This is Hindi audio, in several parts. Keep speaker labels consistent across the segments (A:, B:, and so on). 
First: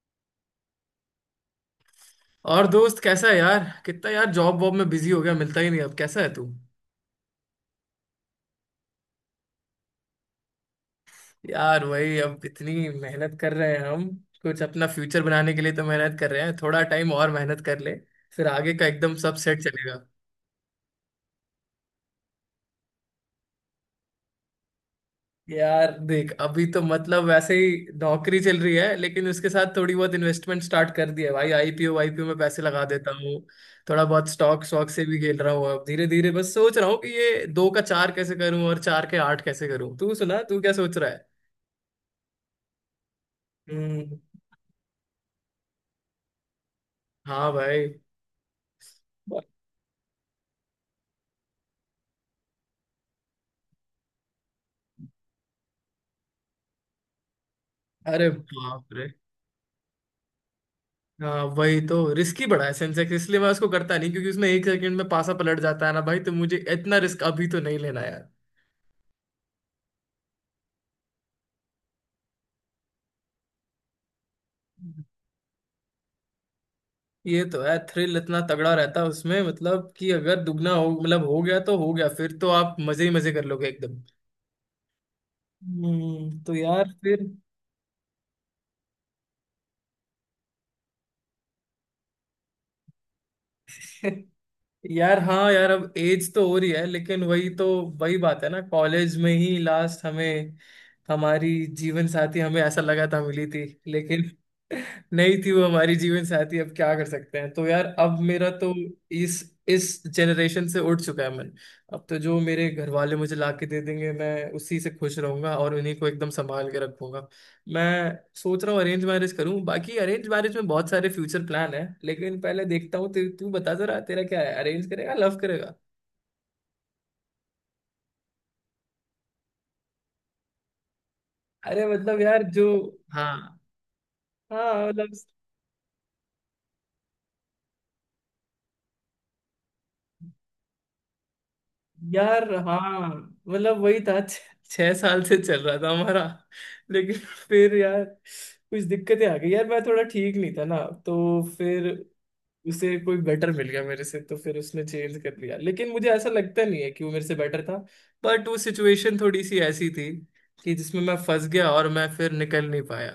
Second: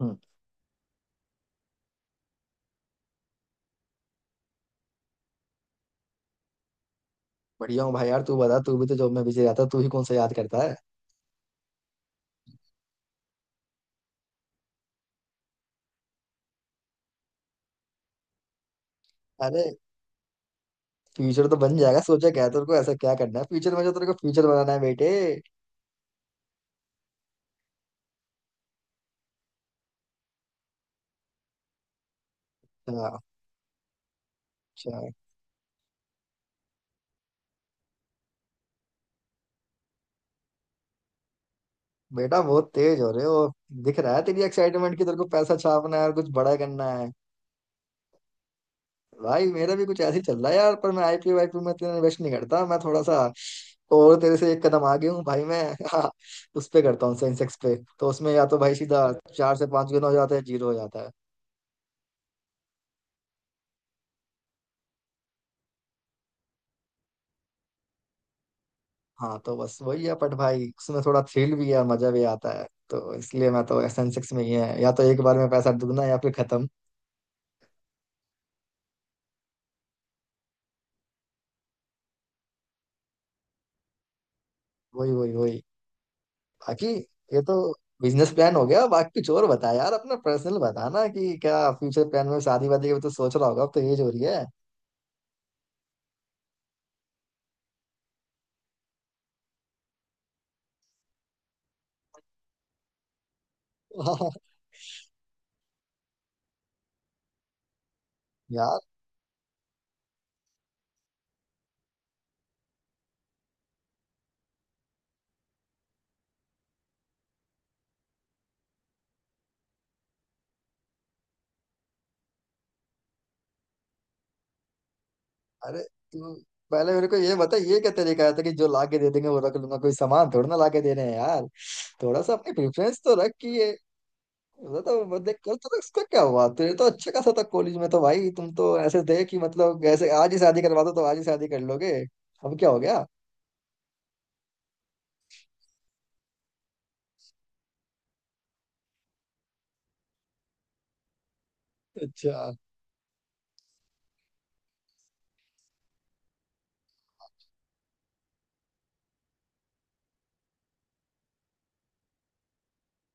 A: हम्म,
B: और दोस्त कैसा है यार? कितना यार जॉब वॉब में बिजी हो गया, मिलता ही नहीं। अब कैसा है तू?
A: बढ़िया हूँ भाई। यार तू बता, तू भी तो जॉब में बिजी रहता है, तू ही कौन सा याद करता है।
B: यार वही, अब इतनी मेहनत कर रहे हैं हम, कुछ अपना फ्यूचर बनाने के लिए तो मेहनत कर रहे हैं। थोड़ा टाइम और मेहनत कर ले, फिर आगे का एकदम सब सेट
A: अरे
B: चलेगा।
A: फ्यूचर तो बन जाएगा, सोचा क्या है, तेरे को ऐसा क्या करना है फ्यूचर में जो तेरे को फ्यूचर बनाना है बेटे।
B: यार देख, अभी तो मतलब वैसे ही नौकरी चल रही है, लेकिन उसके साथ थोड़ी बहुत इन्वेस्टमेंट स्टार्ट कर दी है भाई। आईपीओ आईपीओ में पैसे लगा देता
A: अच्छा।
B: हूँ, थोड़ा बहुत स्टॉक स्टॉक
A: अच्छा।
B: से भी खेल रहा हूँ। अब धीरे धीरे बस सोच रहा हूँ कि ये दो का चार कैसे करूँ और चार के आठ कैसे करूँ। तू सुना, तू क्या सोच रहा है?
A: बेटा बहुत तेज हो रहे हो। दिख रहा
B: हम्म।
A: है तेरी एक्साइटमेंट की तेरे को पैसा छापना है और कुछ बड़ा करना है।
B: हाँ भाई।
A: भाई मेरा भी कुछ ऐसे ही चल रहा है यार, पर मैं आईपीओ वाईपीओ में इतना इन्वेस्ट नहीं करता। मैं थोड़ा सा और तेरे से एक कदम आगे हूँ भाई मैं। हाँ, उस पे करता हूँ सेंसेक्स पे। तो
B: अरे
A: उसमें या तो भाई
B: बाप रे!
A: सीधा चार से पांच गुना हो जाता है, जीरो हो जाता है।
B: हाँ वही तो, रिस्की बड़ा है सेंसेक्स, इसलिए मैं उसको करता नहीं, क्योंकि उसमें एक सेकंड में पासा पलट जाता है ना भाई। तो मुझे इतना रिस्क अभी तो नहीं लेना यार।
A: हाँ तो बस वही है बट भाई उसमें थोड़ा थ्रिल भी है, मजा भी आता है। तो इसलिए मैं तो एस एन सिक्स में ही है, या तो एक बार में पैसा दुगना या फिर खत्म।
B: ये तो है, थ्रिल इतना तगड़ा रहता है उसमें, मतलब कि अगर दुगना हो, मतलब हो गया तो हो गया, फिर तो आप मजे ही मजे कर लोगे एकदम।
A: वही वही वही।
B: हम्म, तो
A: बाकी
B: यार फिर
A: ये तो बिजनेस प्लान हो गया, बाकी कुछ और बता यार। अपना पर्सनल बता ना कि क्या फ्यूचर प्लान में शादी वादी का भी तो सोच रहा होगा, अब तो एज हो रही है।
B: यार हाँ यार, अब एज तो हो रही है, लेकिन वही तो, वही बात है ना, कॉलेज में ही लास्ट हमें हमारी जीवन साथी हमें ऐसा लगा था मिली थी, लेकिन
A: वाह,
B: नहीं थी वो हमारी जीवन साथी। अब क्या कर सकते हैं। तो यार, अब मेरा तो
A: यार!
B: इस इस जनरेशन से उठ चुका है मन। अब तो जो मेरे घर वाले मुझे ला के दे देंगे, मैं उसी से खुश रहूंगा और उन्हीं को एकदम संभाल के रखूंगा। मैं सोच रहा हूँ अरेंज मैरिज करूँ, बाकी अरेंज मैरिज में बहुत सारे फ्यूचर प्लान है, लेकिन पहले देखता हूँ। तू तू बता जरा, तेरा क्या है? अरेंज करेगा, लव करेगा?
A: अरे तू पहले मेरे को ये बता, ये क्या तरीका है कि जो ला के दे देंगे वो रख लूंगा? कोई सामान थोड़ा ना ला के दे रहे हैं यार।
B: अरे मतलब
A: थोड़ा सा
B: यार
A: अपनी
B: जो,
A: प्रेफरेंस तो रख कि
B: हाँ
A: ये, वो
B: हाँ
A: तो
B: मतलब,
A: वो देख। कल तो इसका क्या हुआ, तेरे तो अच्छा खासा था कॉलेज में। तो भाई तुम तो ऐसे थे कि मतलब ऐसे आज ही शादी करवा दो तो आज ही शादी कर लोगे।
B: यार
A: अब क्या हो
B: हाँ
A: गया?
B: मतलब वही था, 6 साल से चल रहा था हमारा, लेकिन फिर यार कुछ दिक्कतें आ गई यार, मैं थोड़ा ठीक नहीं था ना, तो फिर
A: अच्छा।
B: उसे कोई बेटर मिल गया मेरे से, तो फिर उसने चेंज कर दिया, लेकिन मुझे ऐसा लगता नहीं है कि वो मेरे से बेटर था। बट वो सिचुएशन थोड़ी सी ऐसी थी कि जिसमें मैं फंस गया और मैं फिर निकल नहीं पाया।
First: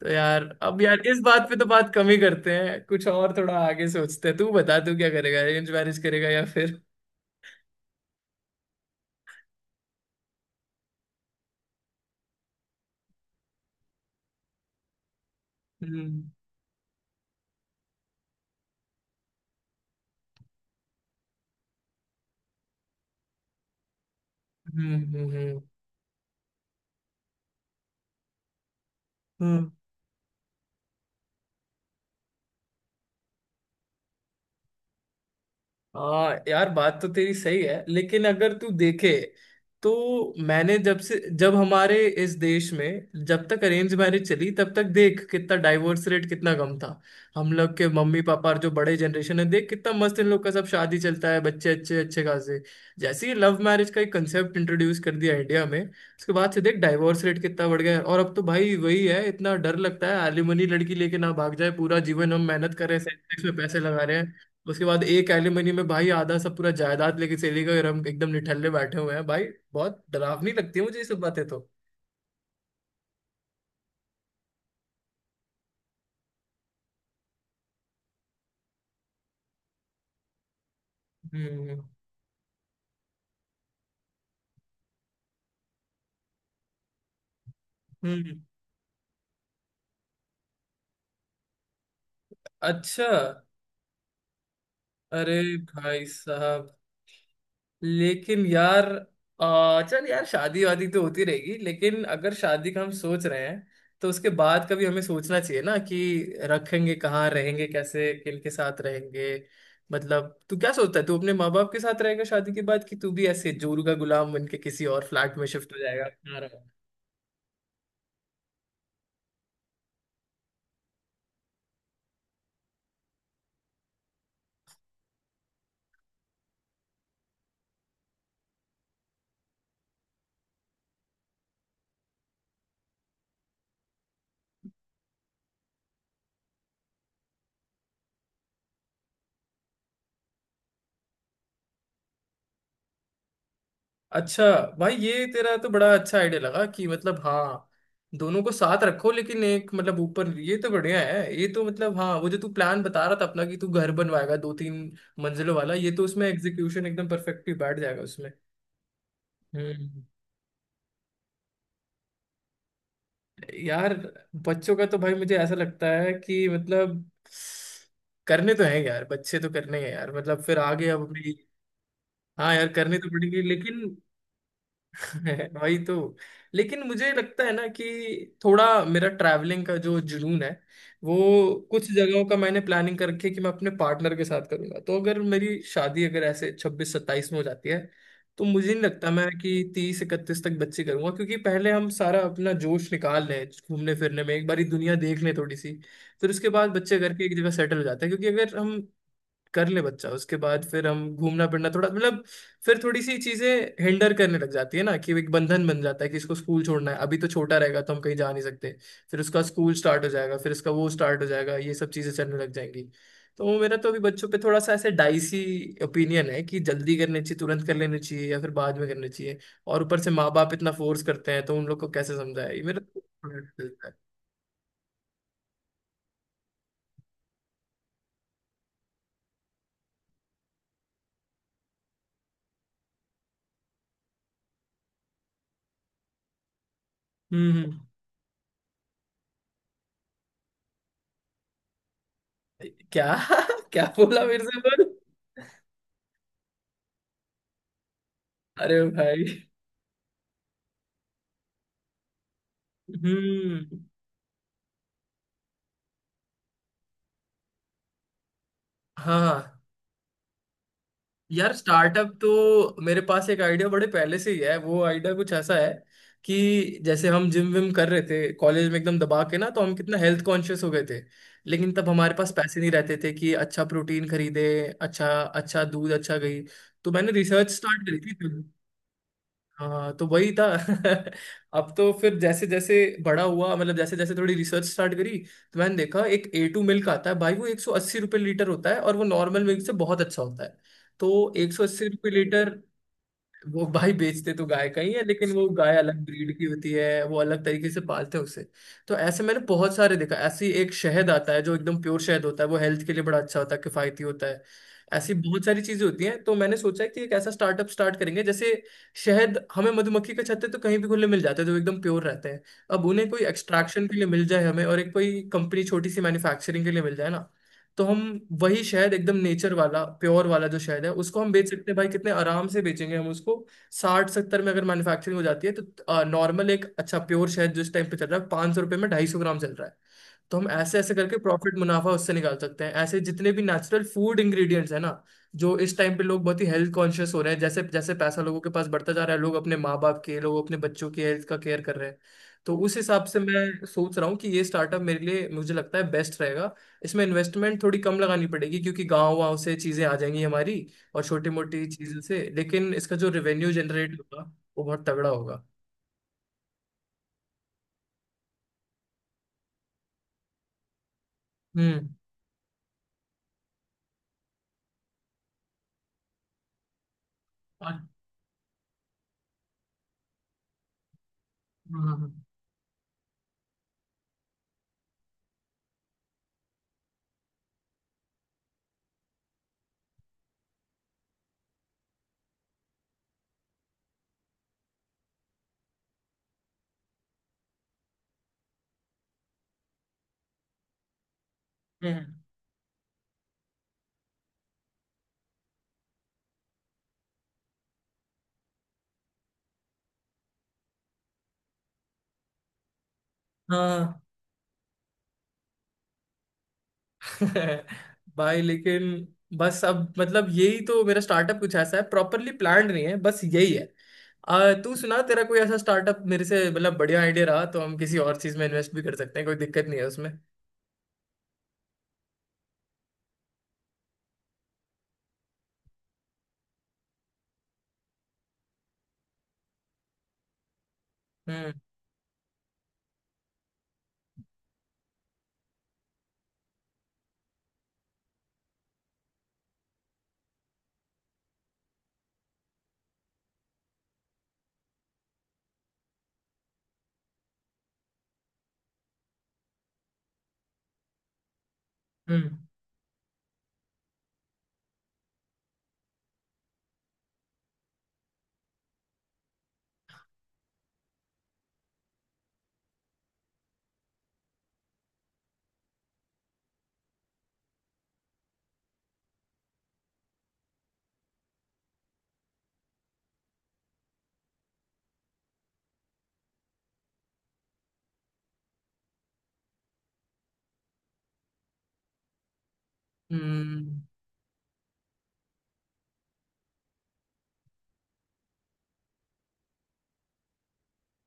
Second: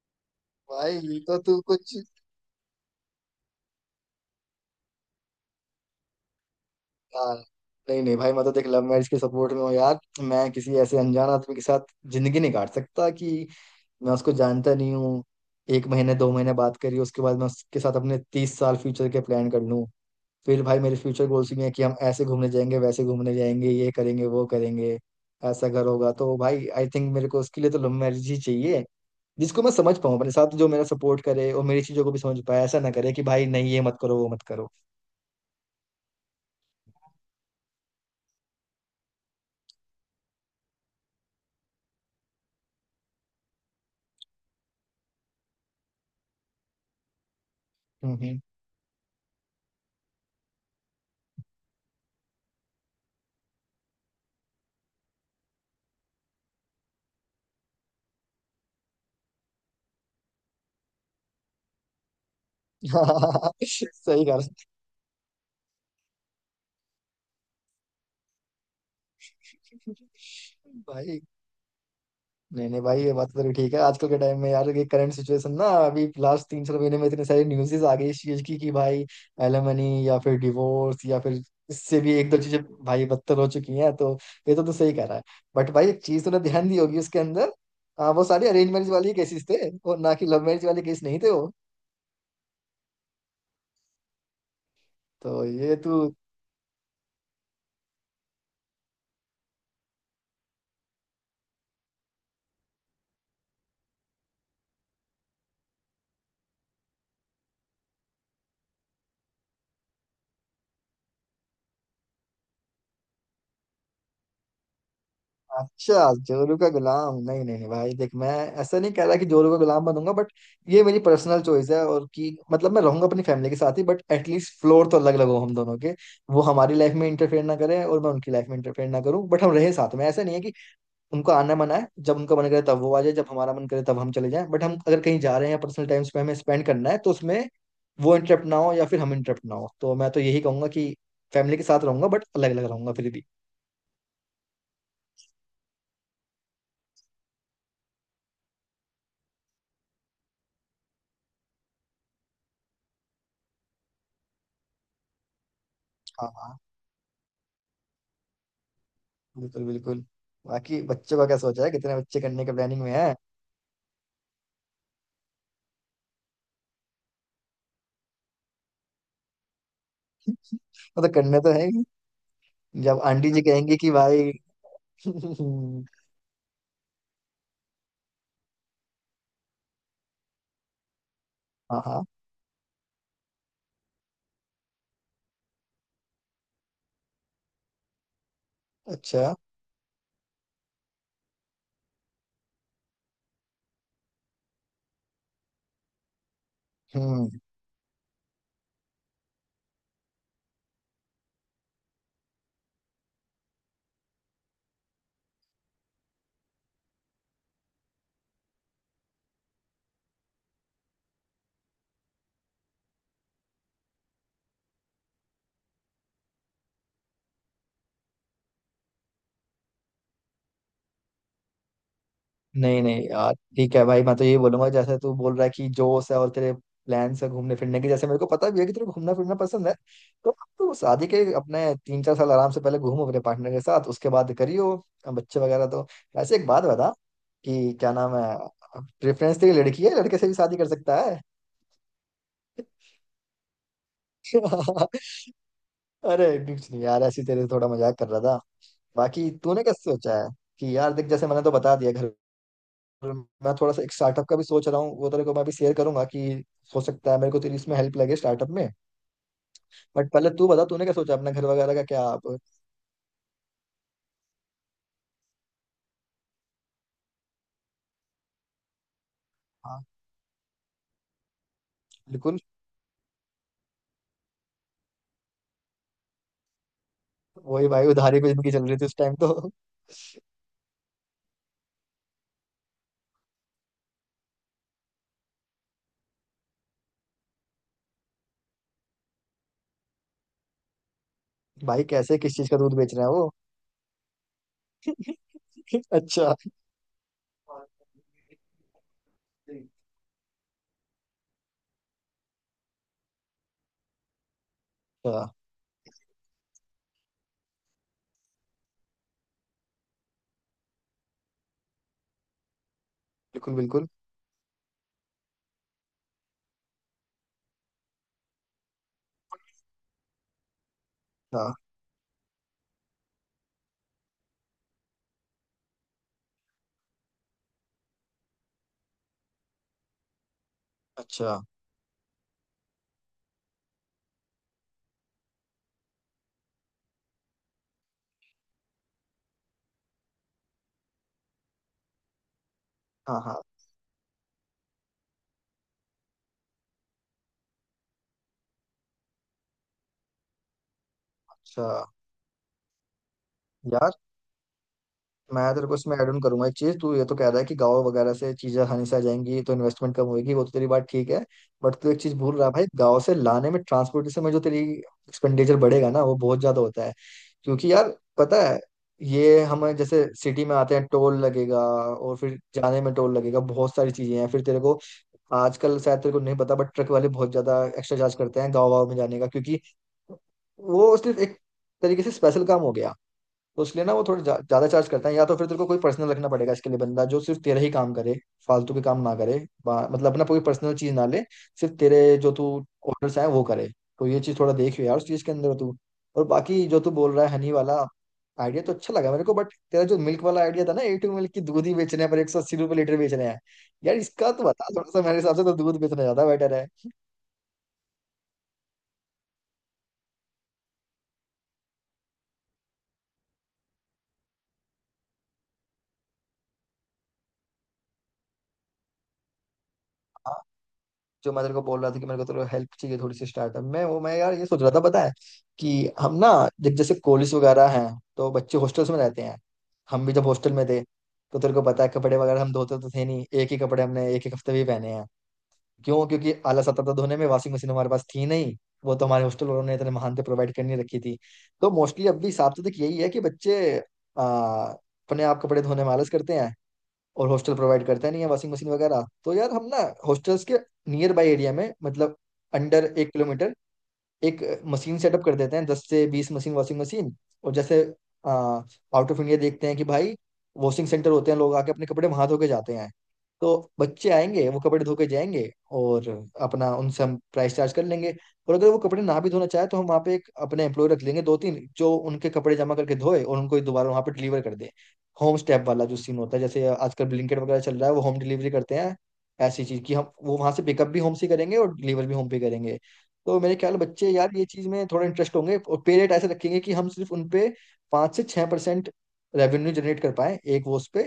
B: तो यार अब
A: भाई
B: यार
A: ये
B: इस
A: तो
B: बात पे
A: तू
B: तो बात
A: कुछ,
B: कम ही करते हैं, कुछ और थोड़ा आगे सोचते हैं। तू बता, तू क्या करेगा? अरेंज मैरिज करेगा या फिर?
A: हाँ, नहीं नहीं भाई मैं तो देख लव मैरिज के सपोर्ट में हूँ यार। मैं किसी ऐसे अनजान आदमी के साथ जिंदगी नहीं काट सकता कि मैं उसको जानता नहीं हूँ। एक महीने
B: हम्म।
A: दो महीने बात करी, उसके बाद मैं उसके साथ अपने 30 साल फ्यूचर के प्लान कर लूँ। फिर भाई मेरे फ्यूचर गोल्स भी हैं कि हम ऐसे घूमने जाएंगे, वैसे घूमने जाएंगे, ये करेंगे, वो
B: हम्म,
A: करेंगे, ऐसा घर होगा। तो भाई आई थिंक मेरे को उसके लिए तो लव मैरिज ही चाहिए, जिसको
B: हम्म।
A: मैं समझ पाऊँ अपने साथ, जो मेरा सपोर्ट करे और मेरी चीजों को भी समझ पाए। ऐसा ना करे कि भाई नहीं ये मत करो, वो मत करो।
B: हाँ यार, बात तो तेरी सही है, लेकिन अगर तू देखे तो, मैंने जब से जब हमारे इस देश में जब तक अरेंज मैरिज चली तब तक देख कितना डाइवोर्स रेट कितना कम था। हम लोग के
A: हम्म।
B: मम्मी
A: हम्म।
B: पापा और जो बड़े जनरेशन है देख कितना मस्त इन लोग का सब शादी चलता है, बच्चे अच्छे अच्छे खासे। जैसे ही लव मैरिज का एक कंसेप्ट इंट्रोड्यूस कर दिया इंडिया में, उसके बाद से देख डाइवोर्स रेट कितना बढ़ गया है। और अब तो भाई वही है, इतना डर लगता है एलिमनी, लड़की लेके ना भाग जाए। पूरा जीवन हम मेहनत कर रहे हैं, सेक्स में पैसे लगा रहे
A: सही
B: हैं,
A: कहा।
B: उसके बाद एक एलिमनी में भाई आधा सब पूरा जायदाद लेके चली गई, और हम एकदम निठल्ले बैठे हुए हैं भाई। बहुत डरावनी लगती है मुझे ये सब
A: भाई
B: बातें तो।
A: नहीं नहीं भाई, ये बात तो तेरी ठीक है। आजकल के टाइम में यार ये करंट सिचुएशन ना, अभी लास्ट तीन चार महीने में इतनी सारी न्यूज़ेस आ गई इस चीज की कि भाई एलिमनी या फिर डिवोर्स या फिर
B: हम्म,
A: इससे भी एक दो चीजें भाई बदतर हो चुकी हैं। तो ये तो तू सही कह रहा है। बट भाई एक चीज तूने ध्यान दी होगी उसके अंदर, हाँ वो
B: हम्म।
A: सारी अरेंज मैरिज वाली केसेस थे और ना कि लव मैरिज वाले केस नहीं थे वो।
B: अच्छा। अरे
A: तो ये तू,
B: भाई साहब, लेकिन यार चल यार, शादी वादी तो होती रहेगी, लेकिन अगर शादी का हम सोच रहे हैं, तो उसके बाद का भी हमें सोचना चाहिए ना कि रखेंगे कहाँ, रहेंगे कैसे, किन के साथ रहेंगे। मतलब तू क्या सोचता है, तू अपने माँ बाप के साथ रहेगा शादी के बाद, कि तू भी ऐसे जोरू का गुलाम बन के किसी और फ्लैट में शिफ्ट हो
A: अच्छा।
B: जाएगा?
A: जोरू का गुलाम, नहीं नहीं नहीं भाई देख मैं ऐसा नहीं कह रहा कि जोरू का गुलाम बनूंगा। बट ये मेरी पर्सनल चॉइस है और कि मतलब मैं रहूंगा अपनी फैमिली के साथ ही, बट एटलीस्ट फ्लोर तो अलग अलग हो हम दोनों के। वो हमारी लाइफ में इंटरफेयर ना करे और मैं उनकी लाइफ में इंटरफेयर ना करूं। बट हम रहे साथ में, ऐसा नहीं है कि उनको आना मना है। जब उनका मन करे तब वो आ जाए, जब हमारा मन करे तब हम चले जाएं। बट हम अगर कहीं जा रहे हैं, पर्सनल टाइम हमें स्पेंड करना है, तो उसमें वो इंटरप्ट ना हो या फिर हम इंटरप्ट ना हो। तो मैं तो यही कहूंगा कि फैमिली के साथ रहूंगा, बट अलग अलग रहूंगा फिर भी।
B: अच्छा भाई, ये तेरा तो बड़ा अच्छा आइडिया लगा कि मतलब हाँ, दोनों को साथ रखो लेकिन एक मतलब ऊपर, ये तो बढ़िया है। ये तो मतलब हाँ, वो जो तू प्लान बता रहा था अपना कि तू घर बनवाएगा 2 3 मंजिलों वाला, ये तो उसमें
A: हाँ। हाँ।
B: एग्जीक्यूशन एकदम परफेक्टली बैठ जाएगा उसमें।
A: बिल्कुल बिल्कुल।
B: हम्म।
A: बाकी बच्चों का क्या सोचा है, कितने बच्चे करने के प्लानिंग में है?
B: यार बच्चों का तो भाई मुझे ऐसा लगता है कि मतलब करने तो हैं यार, बच्चे तो करने हैं यार, मतलब फिर आगे अब
A: वो तो
B: अपनी,
A: करने तो है ही।
B: हाँ यार करने
A: जब
B: तो
A: आंटी
B: पड़ेंगे
A: जी कहेंगी
B: लेकिन
A: कि भाई
B: है, वही तो। लेकिन मुझे लगता है ना कि थोड़ा मेरा ट्रैवलिंग का जो जुनून है वो,
A: हाँ
B: कुछ
A: हाँ।
B: जगहों का मैंने प्लानिंग करके कि मैं अपने पार्टनर के साथ करूंगा, तो अगर मेरी शादी अगर ऐसे 26 27 में हो जाती है, तो मुझे नहीं लगता मैं
A: अच्छा।
B: कि 30 31 तक बच्चे करूंगा, क्योंकि पहले हम सारा अपना जोश निकाल लें घूमने फिरने में, एक बारी दुनिया देख लें थोड़ी सी, फिर उसके बाद बच्चे करके
A: हम्म।
B: एक जगह सेटल हो जाते हैं। क्योंकि अगर हम कर ले बच्चा, उसके बाद फिर हम घूमना फिरना थोड़ा मतलब, फिर थोड़ी सी चीजें हिंडर करने लग जाती है ना, कि एक बंधन बन जाता है कि इसको स्कूल छोड़ना है, अभी तो छोटा रहेगा तो हम कहीं जा नहीं सकते, फिर उसका स्कूल स्टार्ट हो जाएगा, फिर उसका वो स्टार्ट हो जाएगा, ये सब चीजें चलने लग जाएंगी। तो वो मेरा तो अभी बच्चों पे थोड़ा सा ऐसे डाइसी ओपिनियन है, कि जल्दी करने चाहिए तुरंत कर लेने चाहिए या फिर बाद में करने चाहिए। और ऊपर से माँ बाप इतना फोर्स करते हैं, तो उन लोग को कैसे समझाए, ये मेरा
A: नहीं
B: तो-
A: नहीं यार ठीक है भाई। मैं तो यही बोलूंगा, जैसे तू बोल रहा है कि जोश है और तेरे प्लान्स है घूमने फिरने के, जैसे मेरे को पता भी है कि तेरे को घूमना फिरना पसंद है, तो अब तो शादी के अपने तीन चार साल आराम से पहले घूमो अपने पार्टनर के साथ, उसके बाद करियो। अब बच्चे वगैरह तो, वैसे एक बात बता,
B: हम्म।
A: कि
B: हम्म।
A: क्या नाम है प्रेफरेंस तेरी, लड़की है लड़के से भी शादी कर सकता है?
B: क्या? क्या बोला? मेरे से बोल।
A: अरे कुछ नहीं यार, ऐसी तेरे से थोड़ा मजाक कर रहा था।
B: अरे भाई।
A: बाकी तूने कैसे सोचा है कि, यार देख जैसे मैंने तो बता दिया घर। मैं थोड़ा
B: हम्म।
A: सा एक स्टार्टअप का भी सोच रहा हूँ, वो तेरे को मैं भी शेयर करूंगा कि हो सकता है मेरे को तेरी इसमें हेल्प लगे स्टार्टअप में।
B: हाँ
A: बट पहले तू बता, तूने क्या सोचा अपना घर
B: यार,
A: वगैरह का, क्या
B: स्टार्टअप
A: आप।
B: तो मेरे पास एक आइडिया बड़े पहले से ही है। वो आइडिया कुछ ऐसा है कि जैसे हम जिम विम कर रहे थे कॉलेज में एकदम दबा के ना, तो हम
A: हाँ।
B: कितना हेल्थ कॉन्शियस हो गए थे, लेकिन तब हमारे पास
A: बिल्कुल।
B: पैसे नहीं रहते थे कि अच्छा प्रोटीन खरीदे, अच्छा अच्छा दूध, अच्छा घी। तो मैंने रिसर्च
A: वही
B: स्टार्ट
A: भाई,
B: करी
A: उधारी पे
B: थी।
A: जिंदगी चल रही थी उस टाइम तो।
B: हाँ तो वही था अब तो फिर जैसे जैसे बड़ा हुआ मतलब, जैसे जैसे थोड़ी रिसर्च स्टार्ट करी, तो मैंने देखा एक ए टू मिल्क आता है भाई, वो 180 रुपये लीटर होता है, और वो नॉर्मल मिल्क से बहुत अच्छा होता है। तो एक सौ
A: भाई
B: अस्सी रुपये
A: कैसे किस चीज
B: लीटर
A: का दूध बेच रहे हैं वो?
B: वो भाई बेचते तो गाय का ही है, लेकिन वो गाय अलग
A: अच्छा।
B: ब्रीड की होती है, वो अलग तरीके से पालते हैं उसे। तो ऐसे मैंने
A: अच्छा।
B: बहुत सारे देखा, ऐसी एक शहद आता है जो एकदम प्योर शहद होता है, वो हेल्थ के लिए बड़ा अच्छा होता है, किफायती होता है। ऐसी बहुत सारी चीजें होती हैं, तो मैंने सोचा है कि एक ऐसा स्टार्टअप स्टार्ट करेंगे। जैसे शहद, हमें मधुमक्खी के छत्ते तो कहीं भी खुले मिल जाते हैं जो एकदम प्योर रहते हैं, अब उन्हें कोई
A: बिल्कुल
B: एक्सट्रैक्शन
A: बिल्कुल।
B: के लिए मिल जाए हमें, और एक कोई कंपनी छोटी सी मैन्युफैक्चरिंग के लिए मिल जाए ना, तो हम वही शहद एकदम नेचर वाला, प्योर वाला जो शहद है उसको हम बेच
A: हाँ।
B: सकते हैं भाई। कितने आराम से बेचेंगे हम उसको। 60 70 में अगर मैन्युफैक्चरिंग हो जाती है, तो नॉर्मल एक अच्छा प्योर शहद जो इस टाइम पे चल रहा है 500 रुपये में 250 ग्राम चल रहा है। तो हम ऐसे ऐसे करके
A: अच्छा।
B: प्रॉफिट मुनाफा उससे निकाल सकते हैं। ऐसे जितने भी नेचुरल फूड इंग्रेडिएंट्स है ना, जो इस टाइम पे लोग बहुत ही हेल्थ कॉन्शियस हो रहे हैं जैसे जैसे पैसा लोगों के पास बढ़ता जा रहा है, लोग अपने माँ बाप के, लोग अपने बच्चों की हेल्थ का केयर कर रहे हैं। तो उस हिसाब से
A: हाँ हाँ।
B: मैं सोच रहा हूँ कि ये स्टार्टअप मेरे लिए, मुझे लगता है बेस्ट रहेगा। इसमें इन्वेस्टमेंट थोड़ी कम लगानी पड़ेगी, क्योंकि गाँव वाँव से चीज़ें आ जाएंगी हमारी, और छोटी मोटी
A: अच्छा।
B: चीज़ों से, लेकिन इसका जो रेवेन्यू
A: यार
B: जनरेट होगा वो बहुत तगड़ा होगा।
A: मैं तेरे को इसमें ऐड ऑन करूंगा एक चीज। तू ये तो कह रहा है कि गांव वगैरह से चीजें आसानी से आ जाएंगी तो इन्वेस्टमेंट कम होगी, वो तो तेरी बात ठीक है। बट
B: हम्म
A: तू एक चीज भूल रहा है भाई, गांव से लाने में ट्रांसपोर्टेशन में जो तेरी एक्सपेंडिचर बढ़ेगा ना, वो बहुत ज्यादा होता है। क्योंकि
B: और-।
A: यार पता है, ये हम जैसे सिटी में आते हैं टोल लगेगा,
B: हाँ हाँ
A: और
B: हाँ।
A: फिर जाने में टोल लगेगा, बहुत सारी चीजें हैं। फिर तेरे को आजकल शायद तेरे को नहीं पता बट ट्रक वाले बहुत ज्यादा एक्स्ट्रा चार्ज करते हैं गाँव वाँव में जाने का। क्योंकि वो सिर्फ एक तरीके से स्पेशल काम हो गया, तो इसलिए ना वो थोड़ा ज्यादा चार्ज करता है। या तो फिर तेरे को कोई पर्सनल रखना पड़ेगा इसके लिए बंदा, जो सिर्फ तेरा ही काम करे, फालतू के काम ना करे। मतलब अपना कोई पर्सनल चीज ना ले, सिर्फ
B: हम्म।
A: तेरे जो तू ऑर्डर्स आए वो करे। तो ये चीज थोड़ा देखियो यार उस चीज के अंदर तू। और बाकी जो तू बोल रहा है हनी वाला आइडिया, तो अच्छा लगा मेरे को। बट तेरा जो मिल्क वाला आइडिया था ना, ए टू मिल्क की, दूध ही बेचने पर 180 रुपये लीटर बेच रहे हैं। यार
B: हाँ,
A: इसका तो बता थोड़ा सा, मेरे हिसाब से तो दूध बेचना ज्यादा बेटर है।
B: भाई लेकिन, बस अब मतलब यही तो मेरा स्टार्टअप कुछ ऐसा है, प्रॉपरली प्लान्ड नहीं है, बस यही है। तू सुना, तेरा कोई ऐसा स्टार्टअप मेरे से मतलब बढ़िया आइडिया रहा तो हम किसी और चीज में इन्वेस्ट भी कर सकते हैं, कोई दिक्कत नहीं है उसमें।
A: जो मैं तेरे को बोल रहा था कि मेरे को तेरे हेल्प चाहिए थोड़ी सी स्टार्टअप में, वो मैं यार ये सोच रहा था, पता है, कि हम ना जब जैसे कॉलेज वगैरह हैं, तो बच्चे हॉस्टल्स में रहते हैं। हम भी जब हॉस्टल में थे, तो
B: हम्म,
A: तेरे को पता है कपड़े वगैरह हम धोते तो थे नहीं, एक ही कपड़े हमने एक एक हफ्ते भी पहने हैं। क्यों? क्योंकि आलस आता था धोने में, वॉशिंग मशीन हमारे पास थी नहीं। वो तो हमारे हॉस्टल वालों ने इतने महान थे प्रोवाइड करनी रखी थी। तो मोस्टली अब भी हिसाब तो देख यही है कि बच्चे आ, अपने आप कपड़े धोने में आलस करते हैं, और हॉस्टल प्रोवाइड करता नहीं है वॉशिंग मशीन वगैरह। तो यार हम ना हॉस्टल्स के नियर बाय एरिया में, मतलब
B: हम्म,
A: अंडर 1 किलोमीटर, एक मशीन सेटअप कर देते हैं, 10 से 20 मशीन वॉशिंग मशीन। और जैसे आउट ऑफ इंडिया देखते हैं कि भाई वॉशिंग सेंटर होते हैं, लोग आके अपने कपड़े वहां धो के जाते हैं। तो बच्चे आएंगे वो कपड़े धो के जाएंगे, और अपना उनसे हम प्राइस चार्ज कर लेंगे। और अगर वो कपड़े ना भी धोना चाहे, तो हम वहाँ पे एक अपने एम्प्लॉय रख लेंगे दो तीन, जो उनके कपड़े जमा करके धोए और उनको दोबारा वहाँ पे डिलीवर कर दे। होम स्टेप वाला जो सीन होता है, जैसे आजकल ब्लिंकिट वगैरह चल रहा है वो होम डिलीवरी करते हैं, ऐसी चीज की, हम वो वहां से पिकअप भी होम से करेंगे और डिलीवर भी होम पे करेंगे। तो मेरे ख्याल में
B: हम्म,
A: बच्चे यार ये चीज में थोड़ा इंटरेस्ट होंगे, और पे रेट ऐसे रखेंगे कि हम सिर्फ उन पे 5 से 6% रेवेन्यू जनरेट कर पाए एक वो उस पे।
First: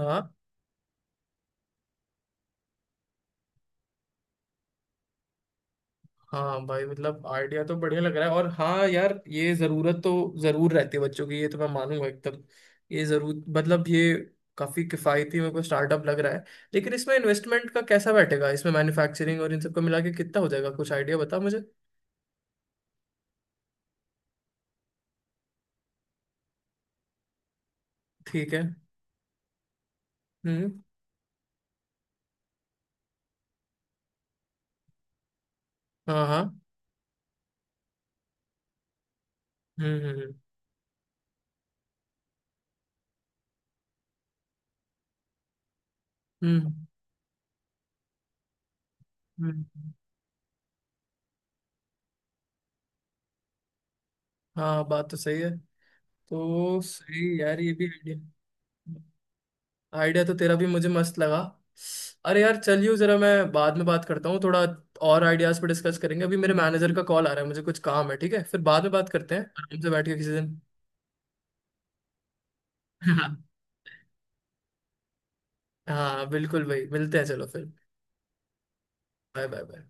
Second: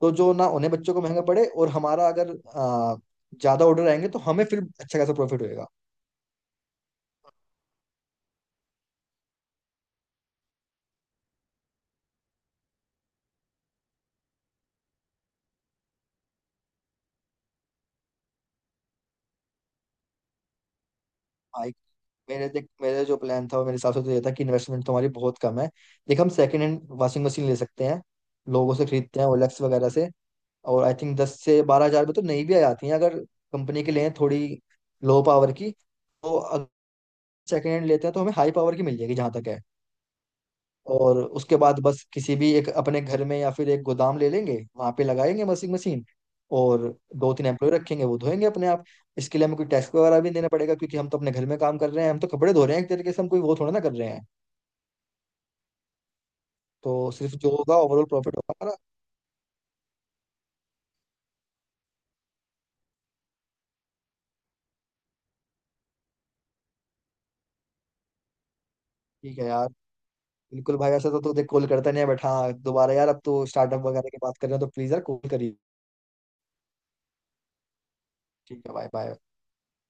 A: तो जो ना उन्हें बच्चों को महंगा पड़े और हमारा अगर आ, ज्यादा ऑर्डर आएंगे तो हमें फिर अच्छा खासा प्रॉफिट होएगा।
B: हाँ भाई मतलब आइडिया तो बढ़िया लग रहा है। और हाँ यार, ये जरूरत तो जरूर रहती है बच्चों की, ये तो मैं मानूंगा एकदम। ये जरूर मतलब, ये काफी किफायती मेरे को स्टार्टअप लग रहा है। लेकिन इसमें इन्वेस्टमेंट का कैसा बैठेगा, इसमें मैन्युफैक्चरिंग और इन सबको मिला के कितना हो जाएगा, कुछ आइडिया बता मुझे।
A: भाई मेरे, देख मेरे जो प्लान था वो मेरे हिसाब से तो ये था कि इन्वेस्टमेंट तो हमारी बहुत कम है। देख हम सेकेंड हैंड वॉशिंग मशीन ले सकते हैं,
B: ठीक है।
A: लोगों से खरीदते हैं ओलेक्स वगैरह से।
B: हम्म।
A: और आई थिंक 10 से 12 हजार में तो नई भी आ जाती हैं, अगर कंपनी के लिए थोड़ी लो पावर की।
B: हाँ हाँ।
A: तो सेकेंड हैंड लेते हैं तो हमें हाई पावर की मिल जाएगी जहां तक है।
B: हम्म, हम्म,
A: और उसके बाद बस किसी भी एक अपने घर में या फिर एक गोदाम ले लेंगे, वहां पे लगाएंगे वॉशिंग मशीन।
B: हम्म,
A: और दो तीन एम्प्लॉय रखेंगे वो धोएंगे अपने आप। इसके लिए
B: हम्म,
A: हमें कोई
B: हम्म।
A: टैक्स वगैरह भी देना पड़ेगा, क्योंकि हम तो अपने घर में काम कर रहे हैं, हम तो कपड़े धो रहे हैं एक तरीके से, हम कोई वो थोड़ा ना कर रहे हैं।
B: हाँ बात तो सही है। तो
A: तो सिर्फ
B: सही
A: जो
B: यार, ये
A: होगा
B: भी
A: ओवरऑल
B: आइडिया,
A: प्रॉफिट होगा हमारा।
B: आइडिया तो तेरा भी मुझे मस्त लगा। अरे यार चलियो जरा, मैं बाद में बात करता हूँ। थोड़ा और आइडियाज पे डिस्कस करेंगे। अभी मेरे मैनेजर का कॉल आ रहा है, मुझे कुछ काम है, ठीक है? फिर बाद में बात करते
A: ठीक
B: हैं
A: है यार।
B: आराम से बैठ के किसी दिन।
A: बिल्कुल भाई। ऐसा तो देख, कॉल करता नहीं है बैठा। हाँ, दोबारा यार अब तो स्टार्टअप वगैरह की बात कर रहे हैं तो प्लीज यार कॉल करिए।
B: हाँ बिल्कुल भाई, मिलते हैं, चलो फिर।
A: ठीक है भाई, बाय।
B: Bye bye bye.